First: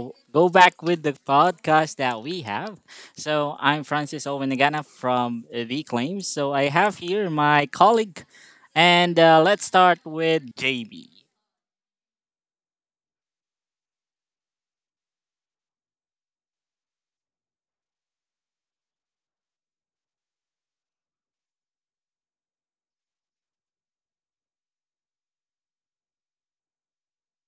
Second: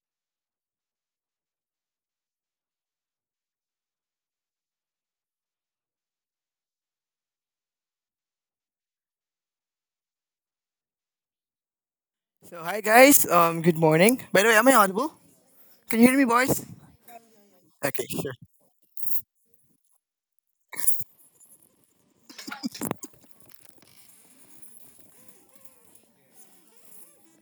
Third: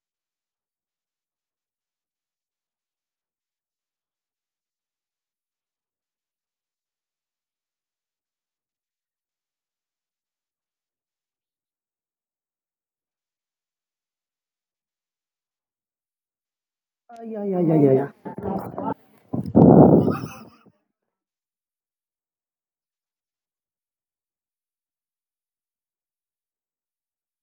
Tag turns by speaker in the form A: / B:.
A: Go back with the podcast that we have. So I'm Francis Owenagana from The Claims. So I have here my colleague, and let's start with JB.
B: So hi guys, good morning. By the way, am I audible? Can you hear me, boys?
C: Yeah, yeah, yeah,
B: Okay,
C: yeah, yeah.
B: sure.